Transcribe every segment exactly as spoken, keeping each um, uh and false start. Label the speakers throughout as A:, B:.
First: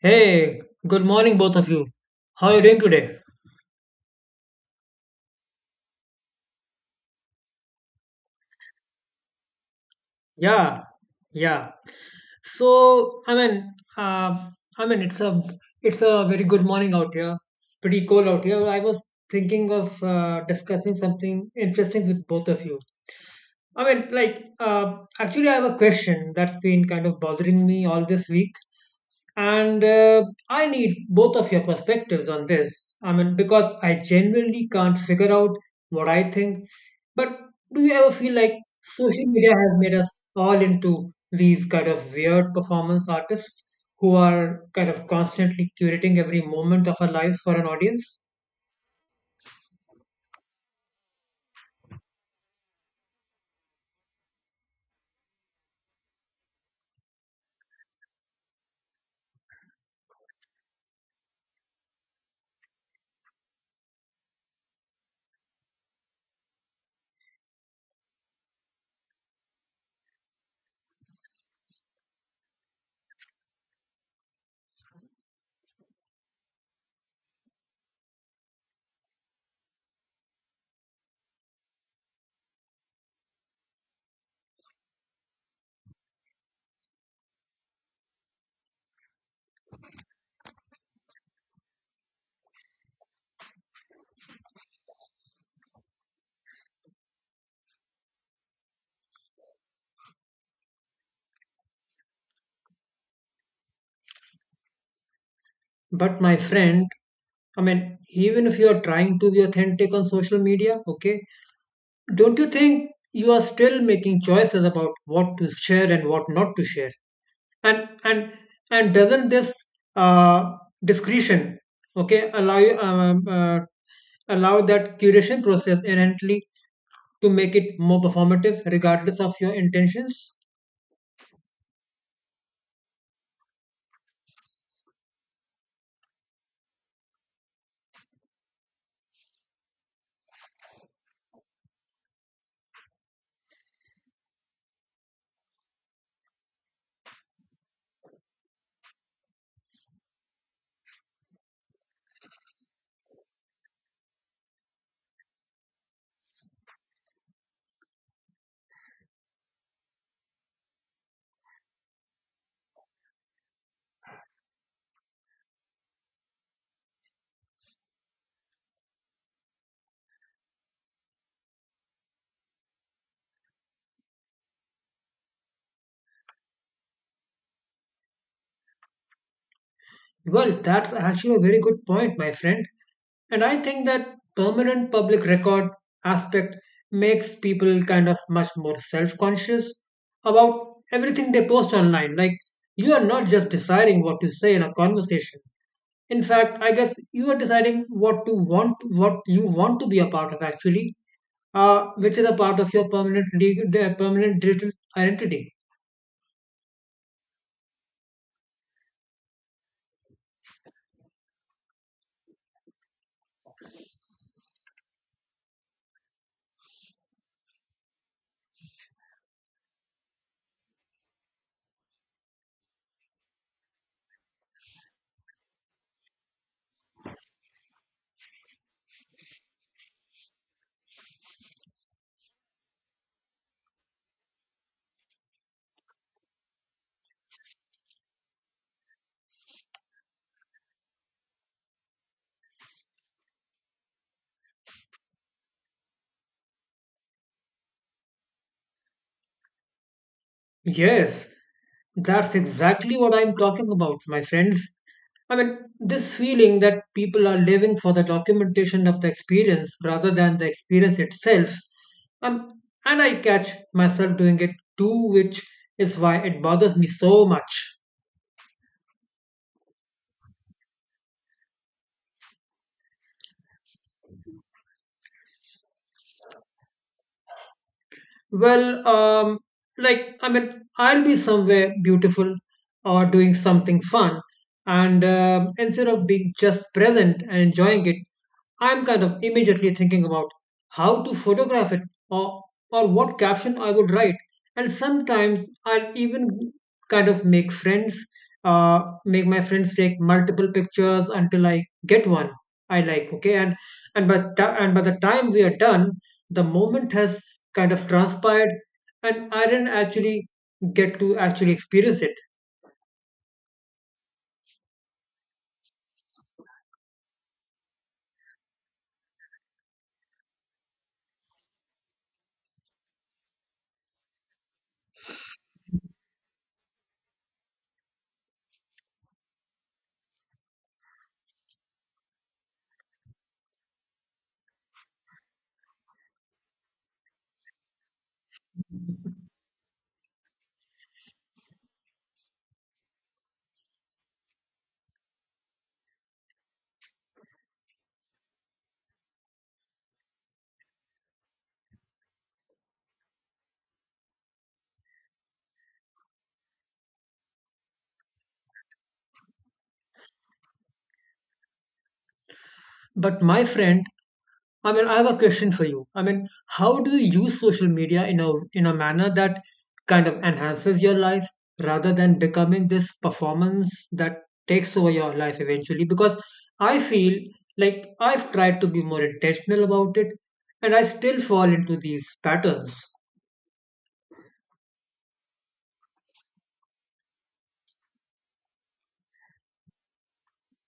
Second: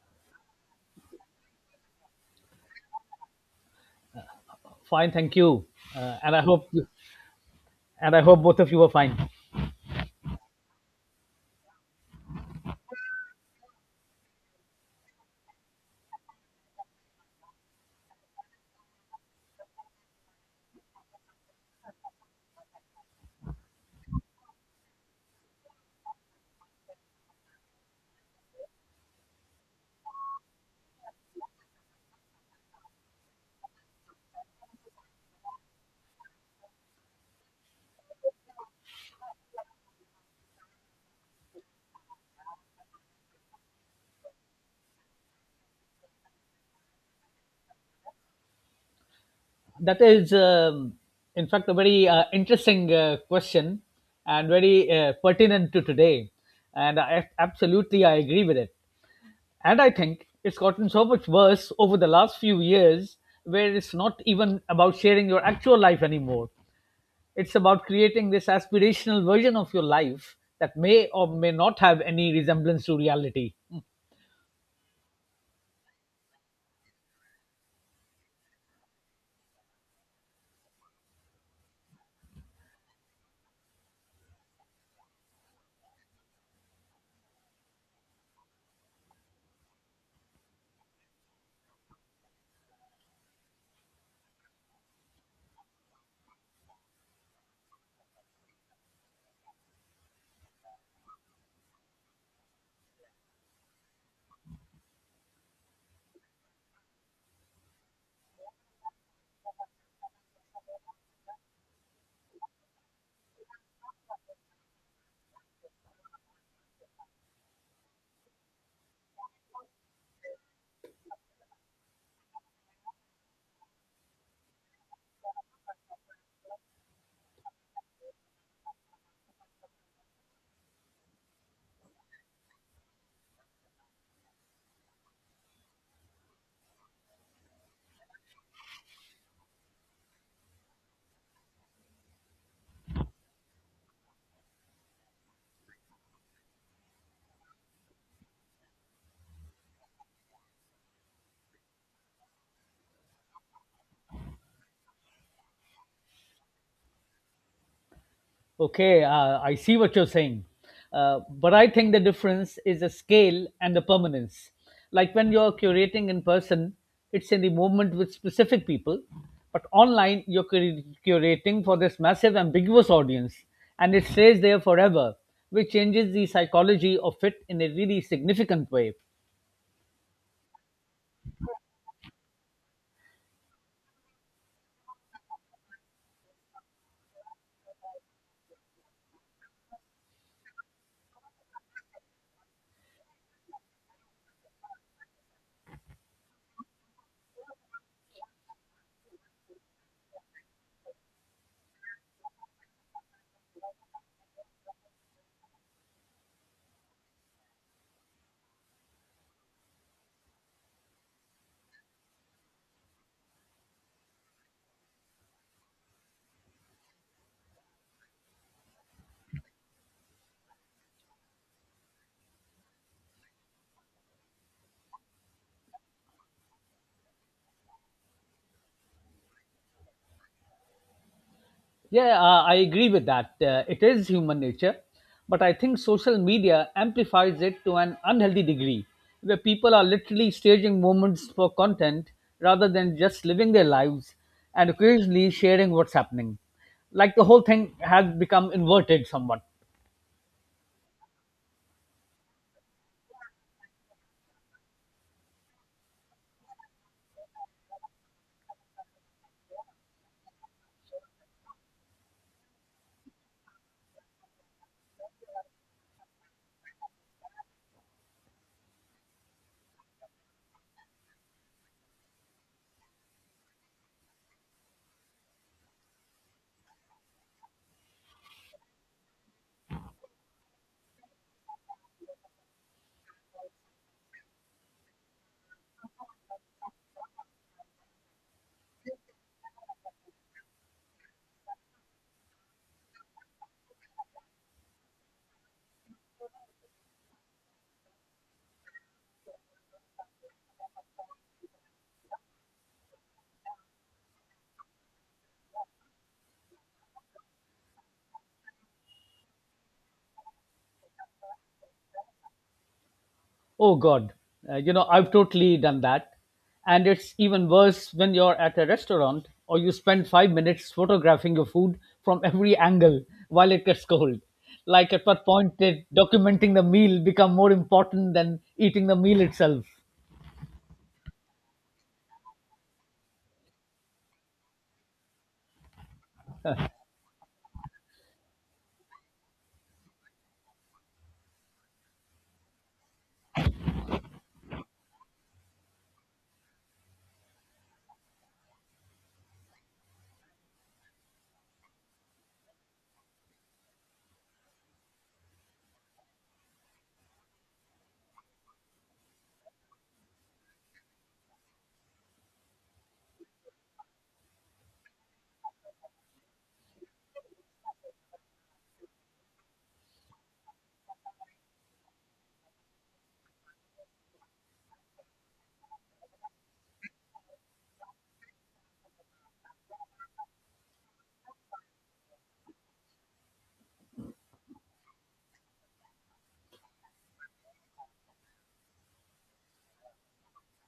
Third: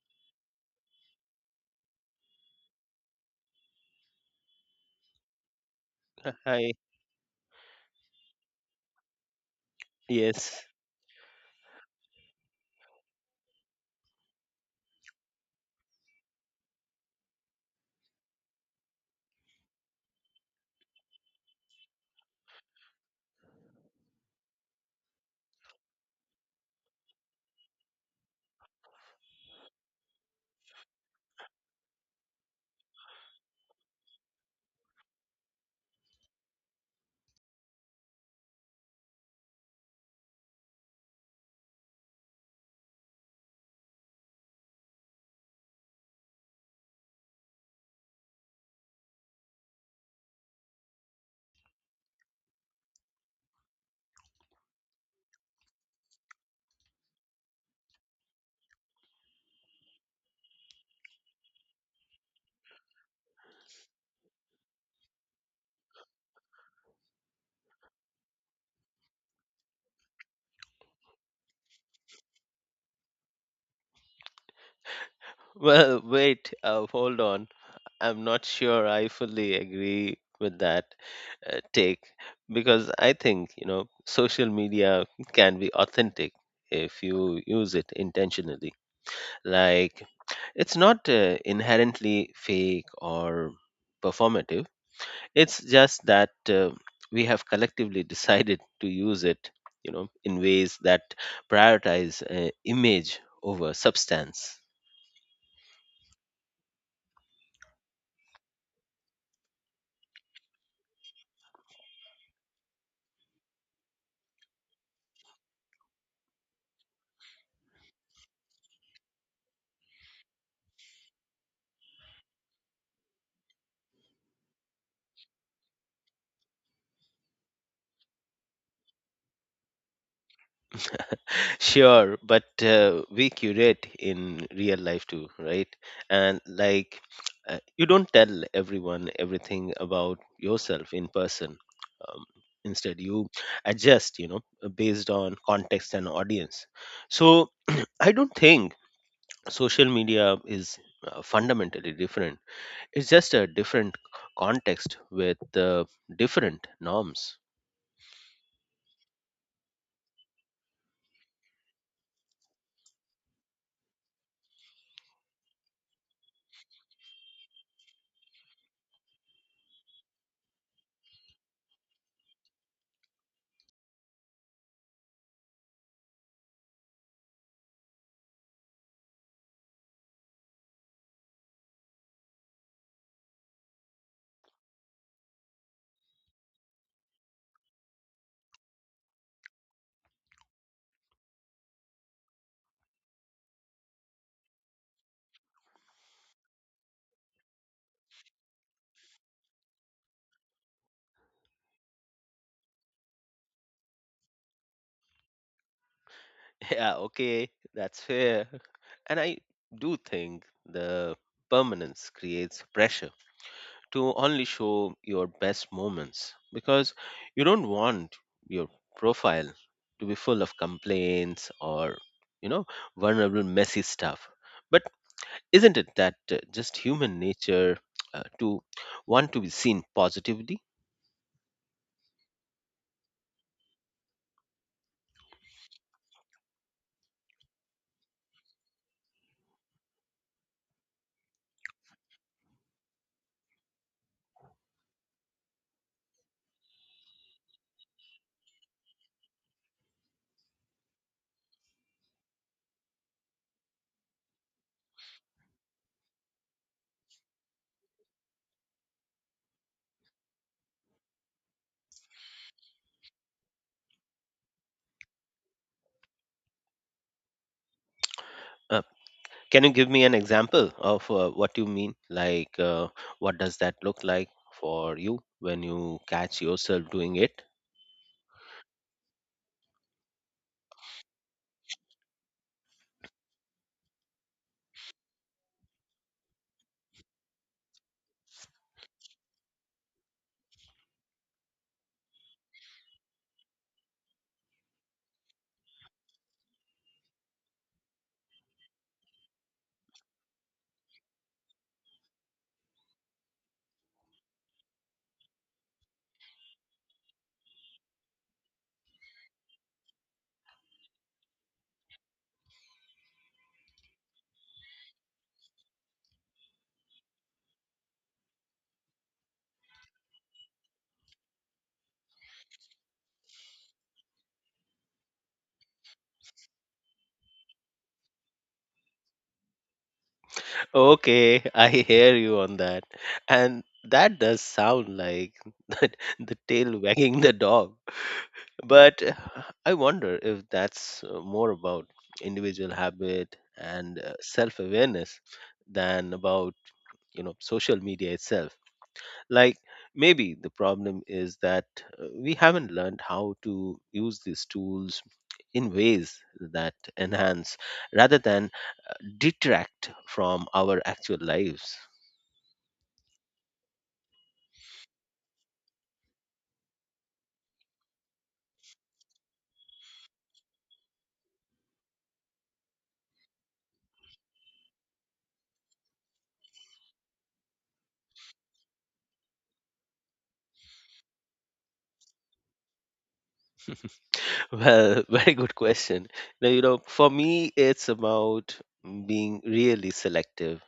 A: Hey, good morning, both of you. How are you doing today?
B: Fine, thank you, uh, and I hope
C: Hi.
B: and I hope both of you are fine.
C: Yes.
A: Yeah, yeah. So, I mean, uh, I mean, it's a it's a very good morning out here. Pretty cold out here. I was thinking of uh, discussing something interesting with both of you. I mean, like, uh, actually, I have a question that's been kind of bothering me all this week. And uh, I need both of your perspectives on this. I mean, because I genuinely can't figure out what I think. But do you ever feel like social media has made us all into these kind of weird performance artists who are kind of constantly curating every moment of our lives for an audience?
B: That is, um, in fact, a very uh, interesting uh, question and very uh, pertinent to today, and I, absolutely I agree with it. And I think it's gotten so much worse over the last few years, where it's not even about sharing your actual life anymore. It's about creating this aspirational version of your life that may or may not have any resemblance to reality.
C: Well, wait, uh, hold on. I'm not sure I fully agree with that uh, take because I think, you know, social media can be authentic if you use it intentionally. Like, it's not uh, inherently fake or performative. It's just that uh, we have collectively decided to use it, you know, in ways that prioritize uh, image over substance.
A: But my friend, I mean, even if you are trying to be authentic on social media, okay, don't you think you are still making choices about what to share and what not to share? And and and doesn't this uh, discretion, okay, allow you um, um, uh, allow that curation process inherently to make it more performative, regardless of your intentions?
C: Sure, but uh, we curate in real life too, right? And like, uh, you don't tell everyone everything about yourself in person. Um, Instead, you adjust, you know, uh, based on context and audience. So, I don't think social media is uh, fundamentally different. It's just a different context with uh, different norms.
B: Okay, uh, I see what you're saying. Uh, but I think the difference is the scale and the permanence. Like when you're curating in person, it's in the moment with specific people. But online, you're cur- curating for this massive, ambiguous audience, and it stays there forever, which changes the psychology of it in a really significant way.
A: Well, that's actually a very good point, my friend. And I think that permanent public record aspect makes people kind of much more self conscious about everything they post online. Like, you are not just deciding what to say in a conversation. In fact, I guess you are deciding what to want, what you want to be a part of actually, uh, which is a part of your permanent, de- de- permanent digital identity.
C: Yeah, okay, that's fair. And I do think the permanence creates pressure to only show your best moments because you don't want your profile to be full of complaints or, you know, vulnerable, messy stuff. But isn't it that uh, just human nature uh, to want to be seen positively?
B: Yeah, uh, I agree with that. Uh, it is human nature. But I think social media amplifies it to an unhealthy degree, where people are literally staging moments for content rather than just living their lives and occasionally sharing what's happening. Like the whole thing has become inverted somewhat.
A: Yes, that's exactly what I'm talking about, my friends. I mean, this feeling that people are living for the documentation of the experience rather than the experience itself. Um, and I catch myself doing it too, which is why it bothers me so much.
C: Uh, Can you give me an example of uh, what you mean? Like, uh, what does that look like for you when you catch yourself doing it?
A: Well, um, like, I mean, I'll be somewhere beautiful or doing something fun. And um instead of being just present and enjoying it, I'm kind of immediately thinking about how to photograph it or, or what caption I would write. And sometimes I'll even kind of make friends, uh, make my friends take multiple pictures until I get one I like. Okay, and and by ta- and by the time we are done, the moment has kind of transpired and I didn't actually get to actually experience it.
B: Oh God, uh, you know, I've totally done that. And it's even worse when you're at a restaurant or you spend five minutes photographing your food from every angle while it gets cold. Like at what point did documenting the meal become more important than eating the meal itself?
C: Okay, I hear you on that. And that does sound like that the tail wagging the dog. But uh, I wonder if that's uh, more about individual habit and self awareness than about, you know, social media itself. Like maybe the problem is that uh, we haven't learned how to use these tools in ways that enhance rather than detract from our actual lives.
A: But my friend, I mean, I have a question for you. I mean, how do you use social media in a in a manner that kind of enhances your life rather than becoming this performance that takes over your life eventually? Because I feel like I've tried to be more intentional about it, and I still fall into these patterns.
C: Well, very good question. Now, you know, for me, it's about being really selective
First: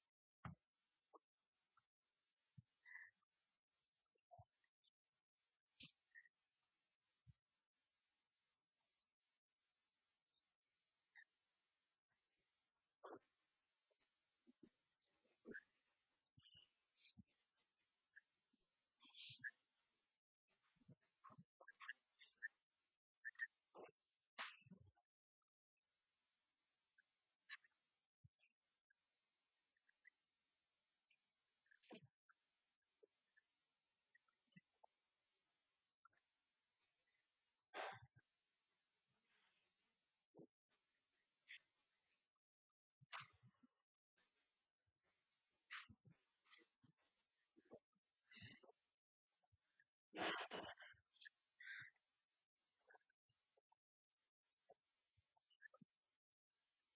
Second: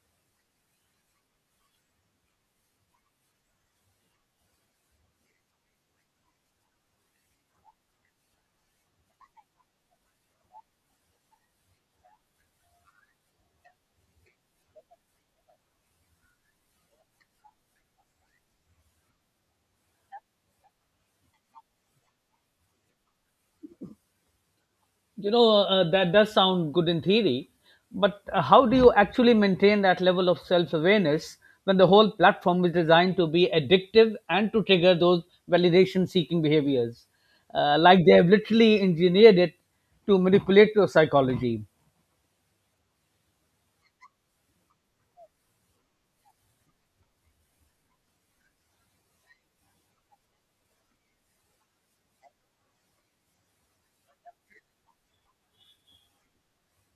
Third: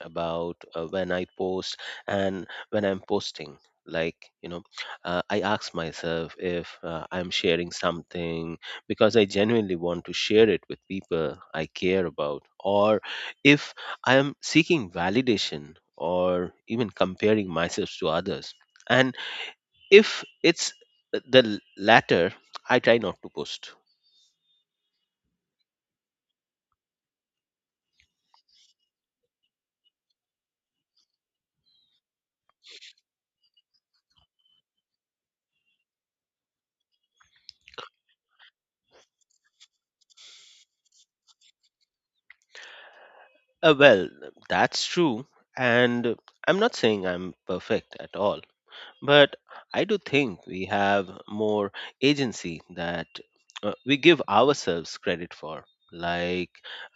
C: about uh, when I post and when I'm posting. Like, you know, uh, I ask myself if uh, I'm sharing something because I genuinely want to share it with people I care about, or if I am seeking validation or even comparing myself to others. And if it's the latter, I try not to post.
B: You know, uh, that does sound good in theory, but uh, how do you actually maintain that level of self awareness when the whole platform is designed to be addictive and to trigger those validation seeking behaviors? Uh, like they have literally engineered it to manipulate your psychology.
C: Uh, well, that's true. And I'm not saying I'm perfect at all, but I do think we have more agency that uh, we give ourselves credit for. Like,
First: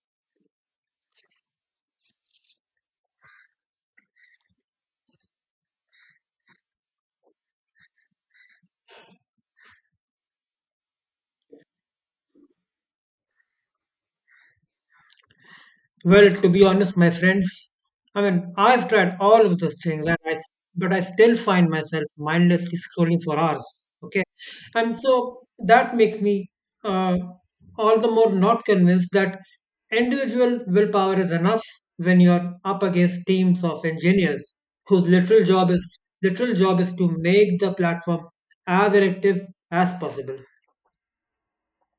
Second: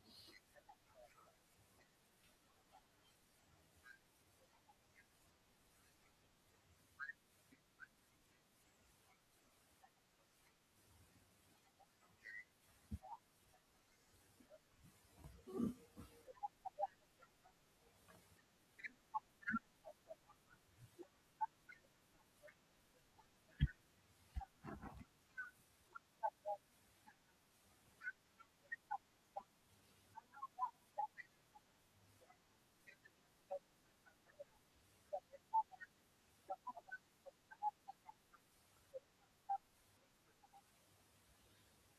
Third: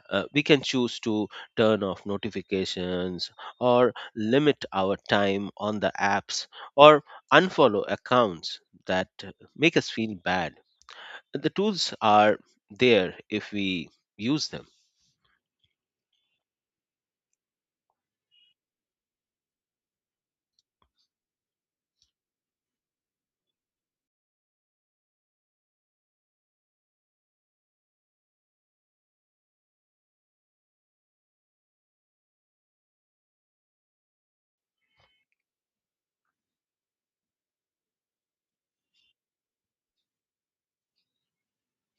C: uh, we can choose to turn off notifications or limit our time on the apps or unfollow accounts that uh, make us feel bad. The tools are there if we use them.
A: Well, to be honest, my friends, I mean, I've tried all of those things, and I, s- but I still find myself mindlessly scrolling for hours. Okay, and so that makes me uh, all the more not convinced that individual willpower is enough when you're up against teams of engineers whose literal job is literal job is to make the platform as effective as possible.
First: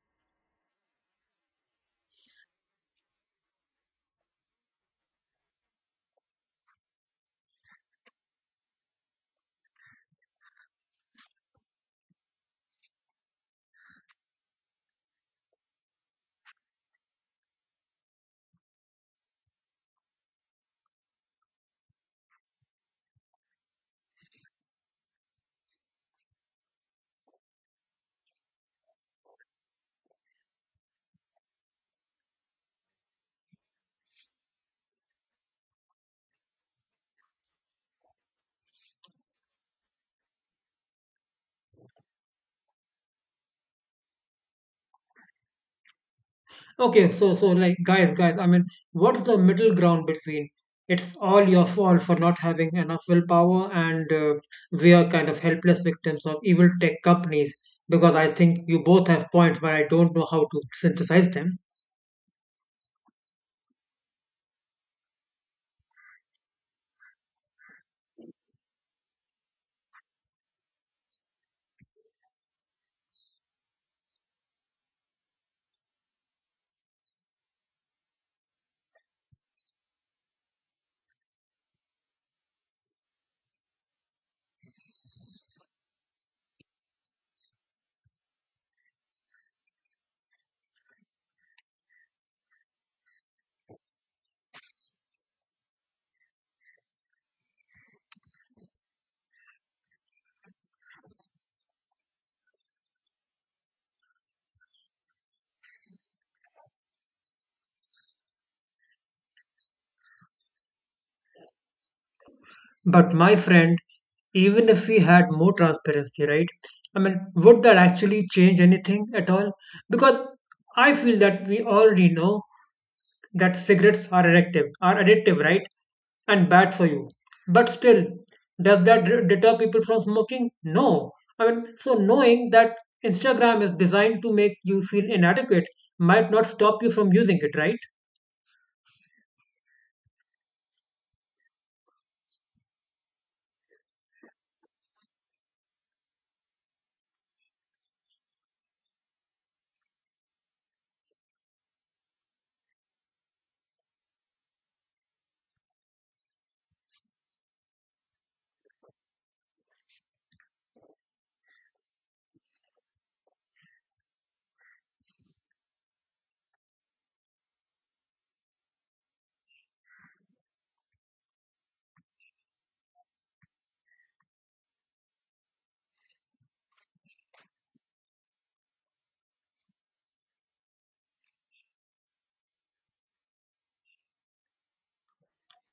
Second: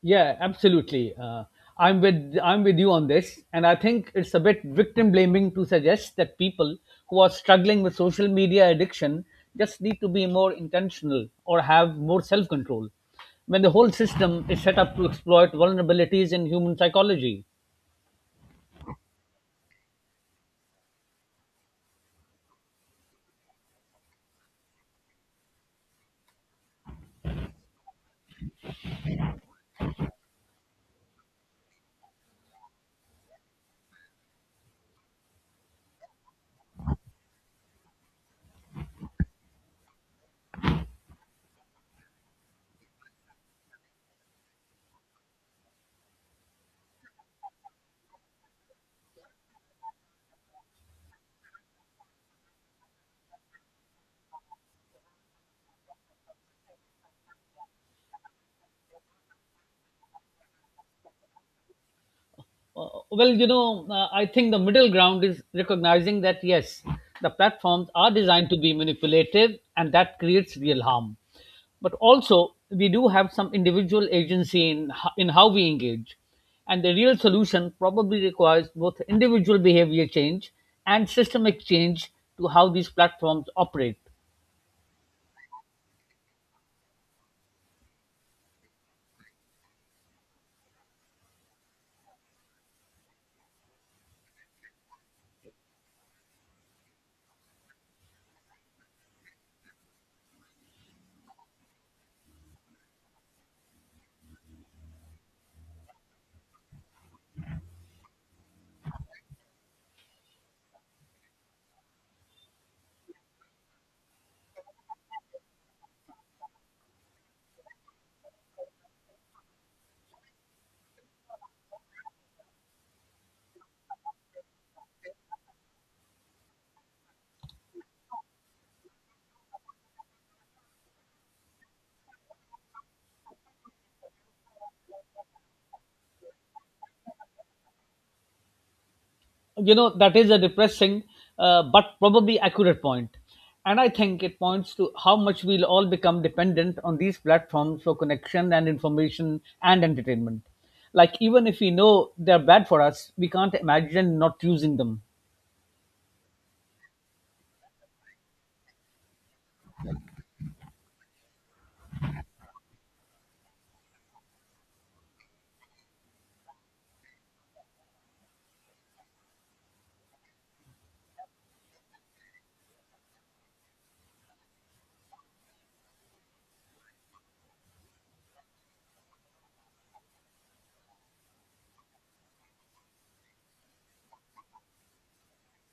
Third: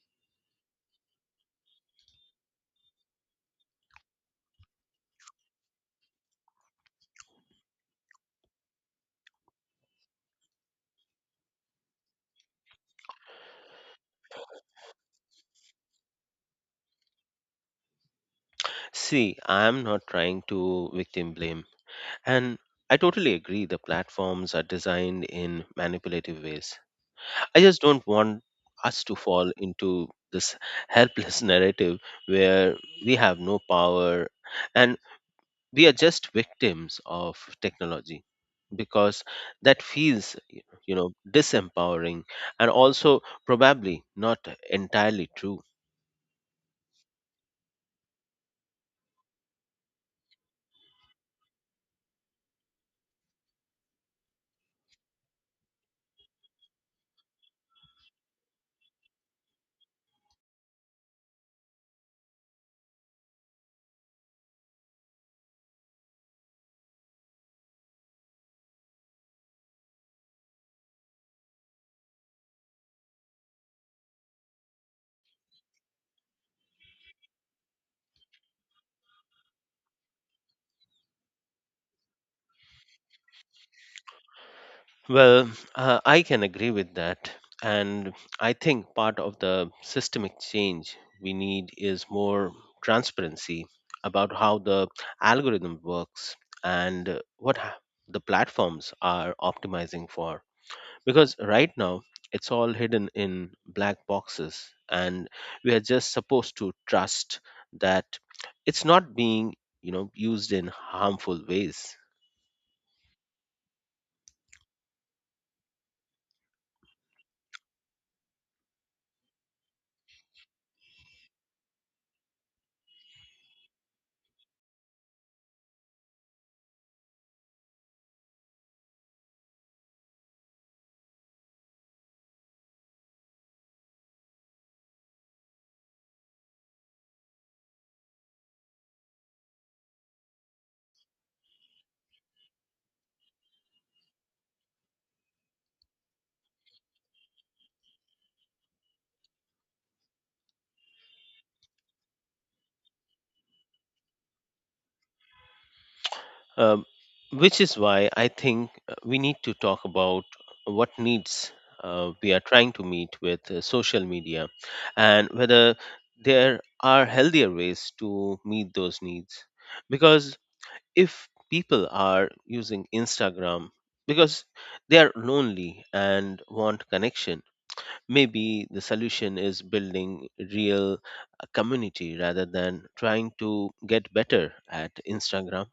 B: Yeah, absolutely. Uh, I'm with I'm with you on this, and I think it's a bit victim blaming to suggest that people who are struggling with social media addiction just need to be more intentional or have more self control, when the whole system is set up to exploit vulnerabilities in human psychology.
C: See, I am not trying to victim blame. And I totally agree the platforms are designed in manipulative ways. I just don't want us to fall into this helpless narrative where we have no power and we are just victims of technology because that feels, you know, disempowering and also probably not entirely true.
A: Okay, so so like guys, guys, I mean, what's the middle ground between it's all your fault for not having enough willpower and uh, we are kind of helpless victims of evil tech companies, because I think you both have points but I don't know how to synthesize them.
B: Uh, well, you know, uh, I think the middle ground is recognizing that yes, the platforms are designed to be manipulative and that creates real harm. But also, we do have some individual agency in, ho- in how we engage. And the real solution probably requires both individual behavior change and systemic change to how these platforms operate.
C: Well, uh, I can agree with that. And I think part of the systemic change we need is more transparency about how the algorithm works and uh, what ha- the platforms are optimizing for. Because right now, it's all hidden in black boxes, and we are just supposed to trust that it's not being, you know, used in harmful ways.
A: But my friend, even if we had more transparency, right? I mean, would that actually change anything at all? Because I feel that we already know that cigarettes are addictive, are addictive, right? And bad for you. But still, does that d- deter people from smoking? No. I mean, so knowing that Instagram is designed to make you feel inadequate might not stop you from using it, right?
B: You know that is a depressing uh, but probably accurate point, and I think it points to how much we'll all become dependent on these platforms for connection and information and entertainment. Like even if we know they're bad for us, we can't imagine not using them.
C: Um, which is why I think uh, we need to talk about what needs uh, we are trying to meet with uh, social media and whether there are healthier ways to meet those needs. Because if people are using Instagram because they are lonely and want connection, maybe the solution is building real uh, community rather than trying to get better at Instagram.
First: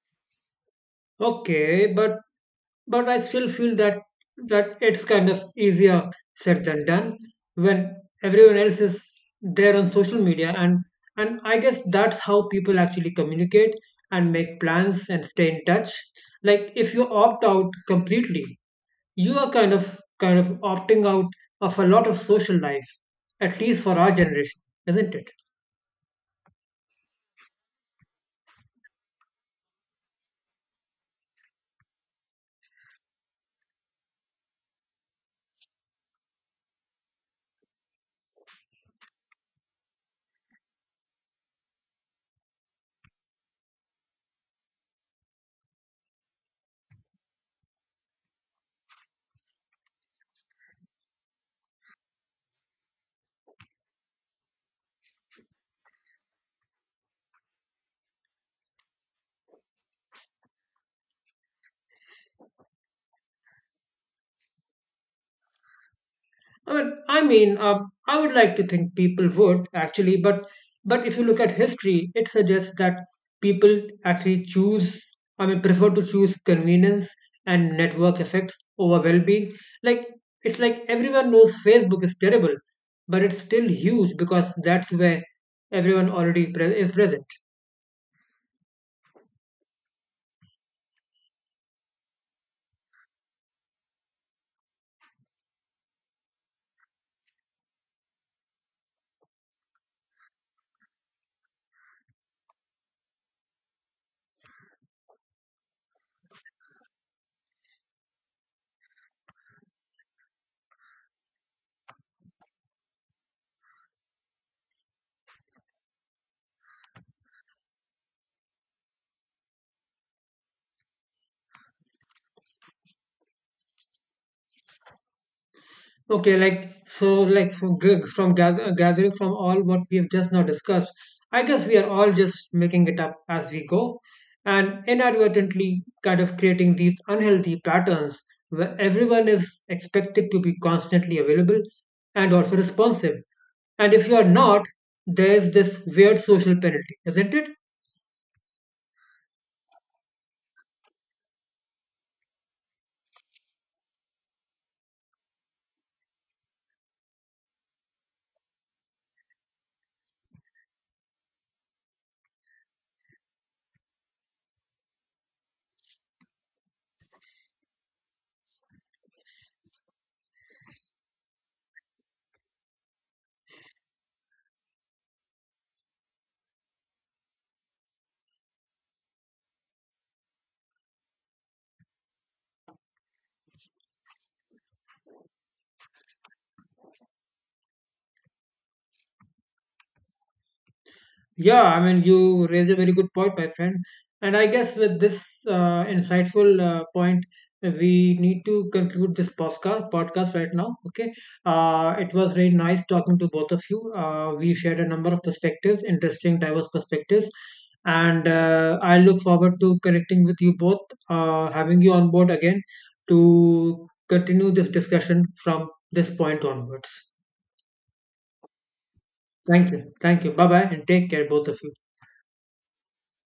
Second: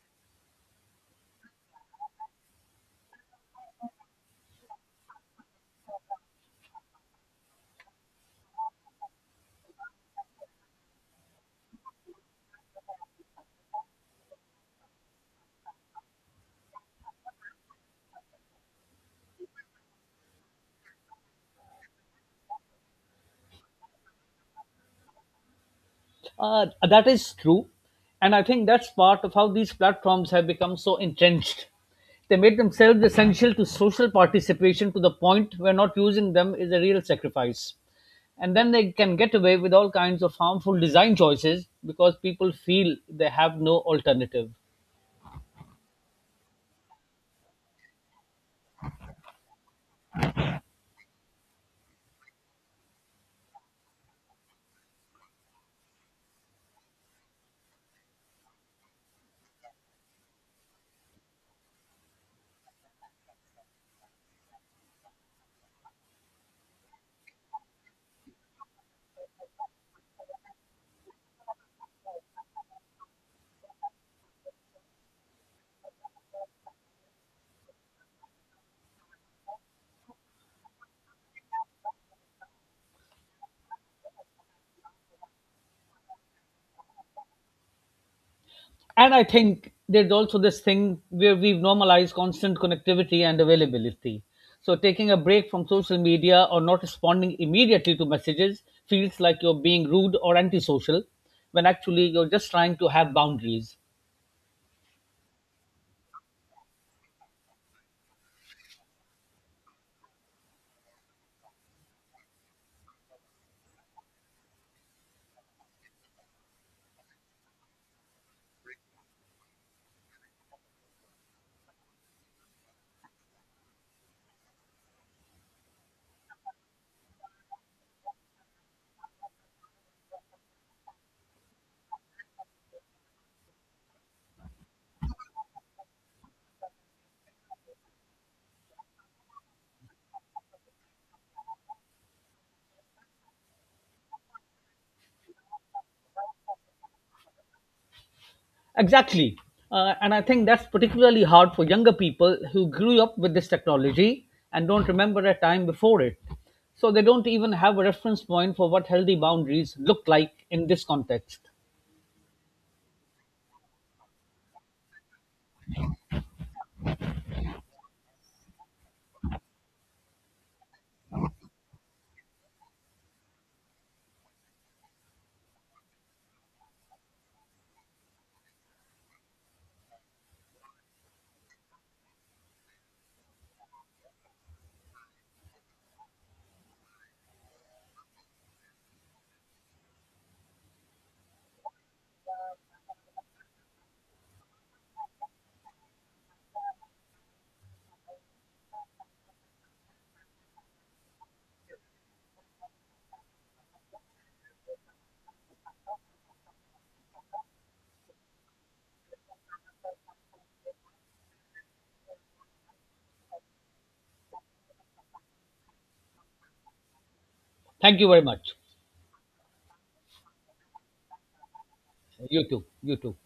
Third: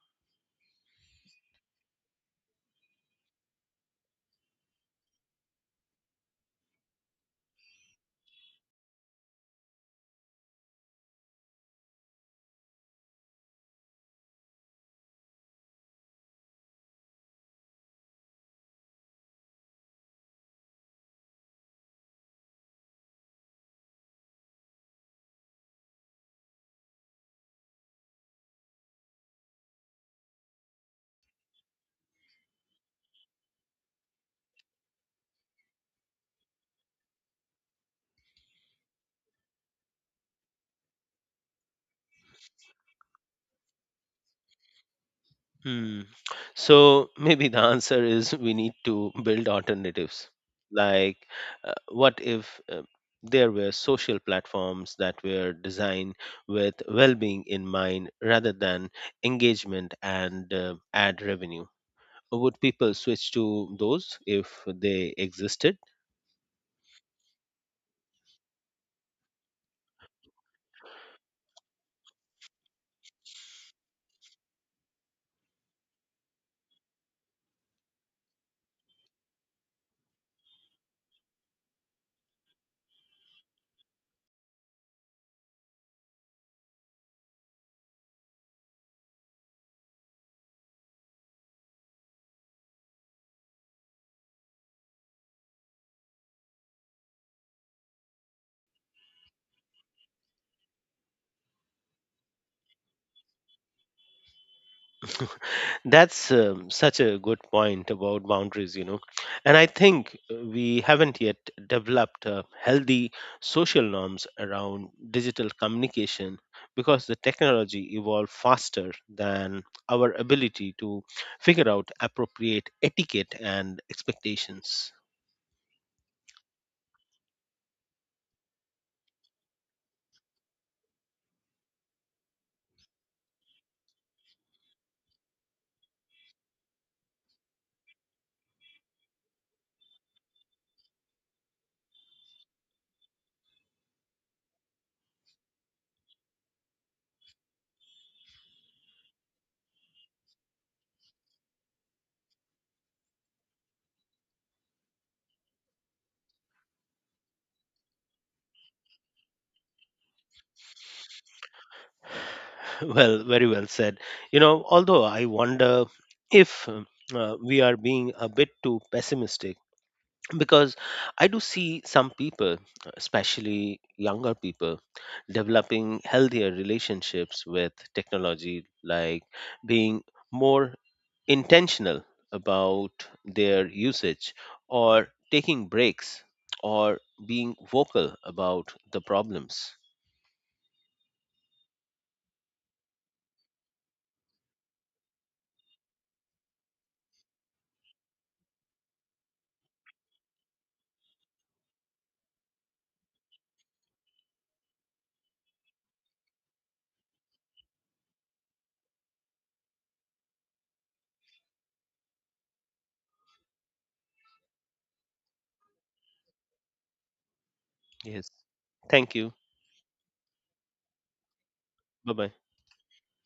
A: Okay, but but I still feel that that it's kind of easier said than done when everyone else is there on social media, and and I guess that's how people actually communicate and make plans and stay in touch. Like if you opt out completely, you are kind of kind of opting out of a lot of social life, at least for our generation, isn't it?
B: Uh, that is true. And I think that's part of how these platforms have become so entrenched. They made themselves essential to social participation to the point where not using them is a real sacrifice. And then they can get away with all kinds of harmful design choices because people feel they have no alternative.
C: Hmm. So maybe the answer is we need to build alternatives. Like, uh, what if uh, there were social platforms that were designed with well being in mind rather than engagement and uh, ad revenue? Would people switch to those if they existed?
A: I mean, I mean, uh, I would like to think people would actually, but but if you look at history, it suggests that people actually choose, I mean, prefer to choose convenience and network effects over well-being. Like it's like everyone knows Facebook is terrible, but it's still huge because that's where everyone already pre- is present.
B: And I think there's also this thing where we've normalized constant connectivity and availability. So taking a break from social media or not responding immediately to messages feels like you're being rude or antisocial when actually you're just trying to have boundaries.
C: That's um, such a good point about boundaries, you know. And I think uh, we haven't yet developed uh, healthy social norms around digital communication because the technology evolved faster than our ability to figure out appropriate etiquette and expectations.
A: Okay, like so, like from g- from gather, gathering from all what we have just now discussed, I guess we are all just making it up as we go, and inadvertently kind of creating these unhealthy patterns where everyone is expected to be constantly available and also responsive. And if you are not, there's this weird social penalty, isn't it?
B: Exactly. Uh, and I think that's particularly hard for younger people who grew up with this technology and don't remember a time before it. So they don't even have a reference point for what healthy boundaries look like in this context.
C: Well, very well said. You know, although I wonder if um, uh, we are being a bit too pessimistic because I do see some people, especially younger people, developing healthier relationships with technology, like being more intentional about their usage or taking breaks or being vocal about the problems.
A: Yeah, I mean, you raise a very good point, my friend. And I guess with this uh, insightful uh, point, we need to conclude this podcast podcast right now. Okay, uh, it was very nice talking to both of you. Uh, we shared a number of perspectives, interesting, diverse perspectives, and uh, I look forward to connecting with you both, uh, having you on board again to continue this discussion from this point onwards.
B: Thank you very
C: Yes,
B: much.
C: thank you.
A: Thank you, thank you. Bye bye, and take care, both of you.
C: Bye bye.
B: YouTube, YouTube.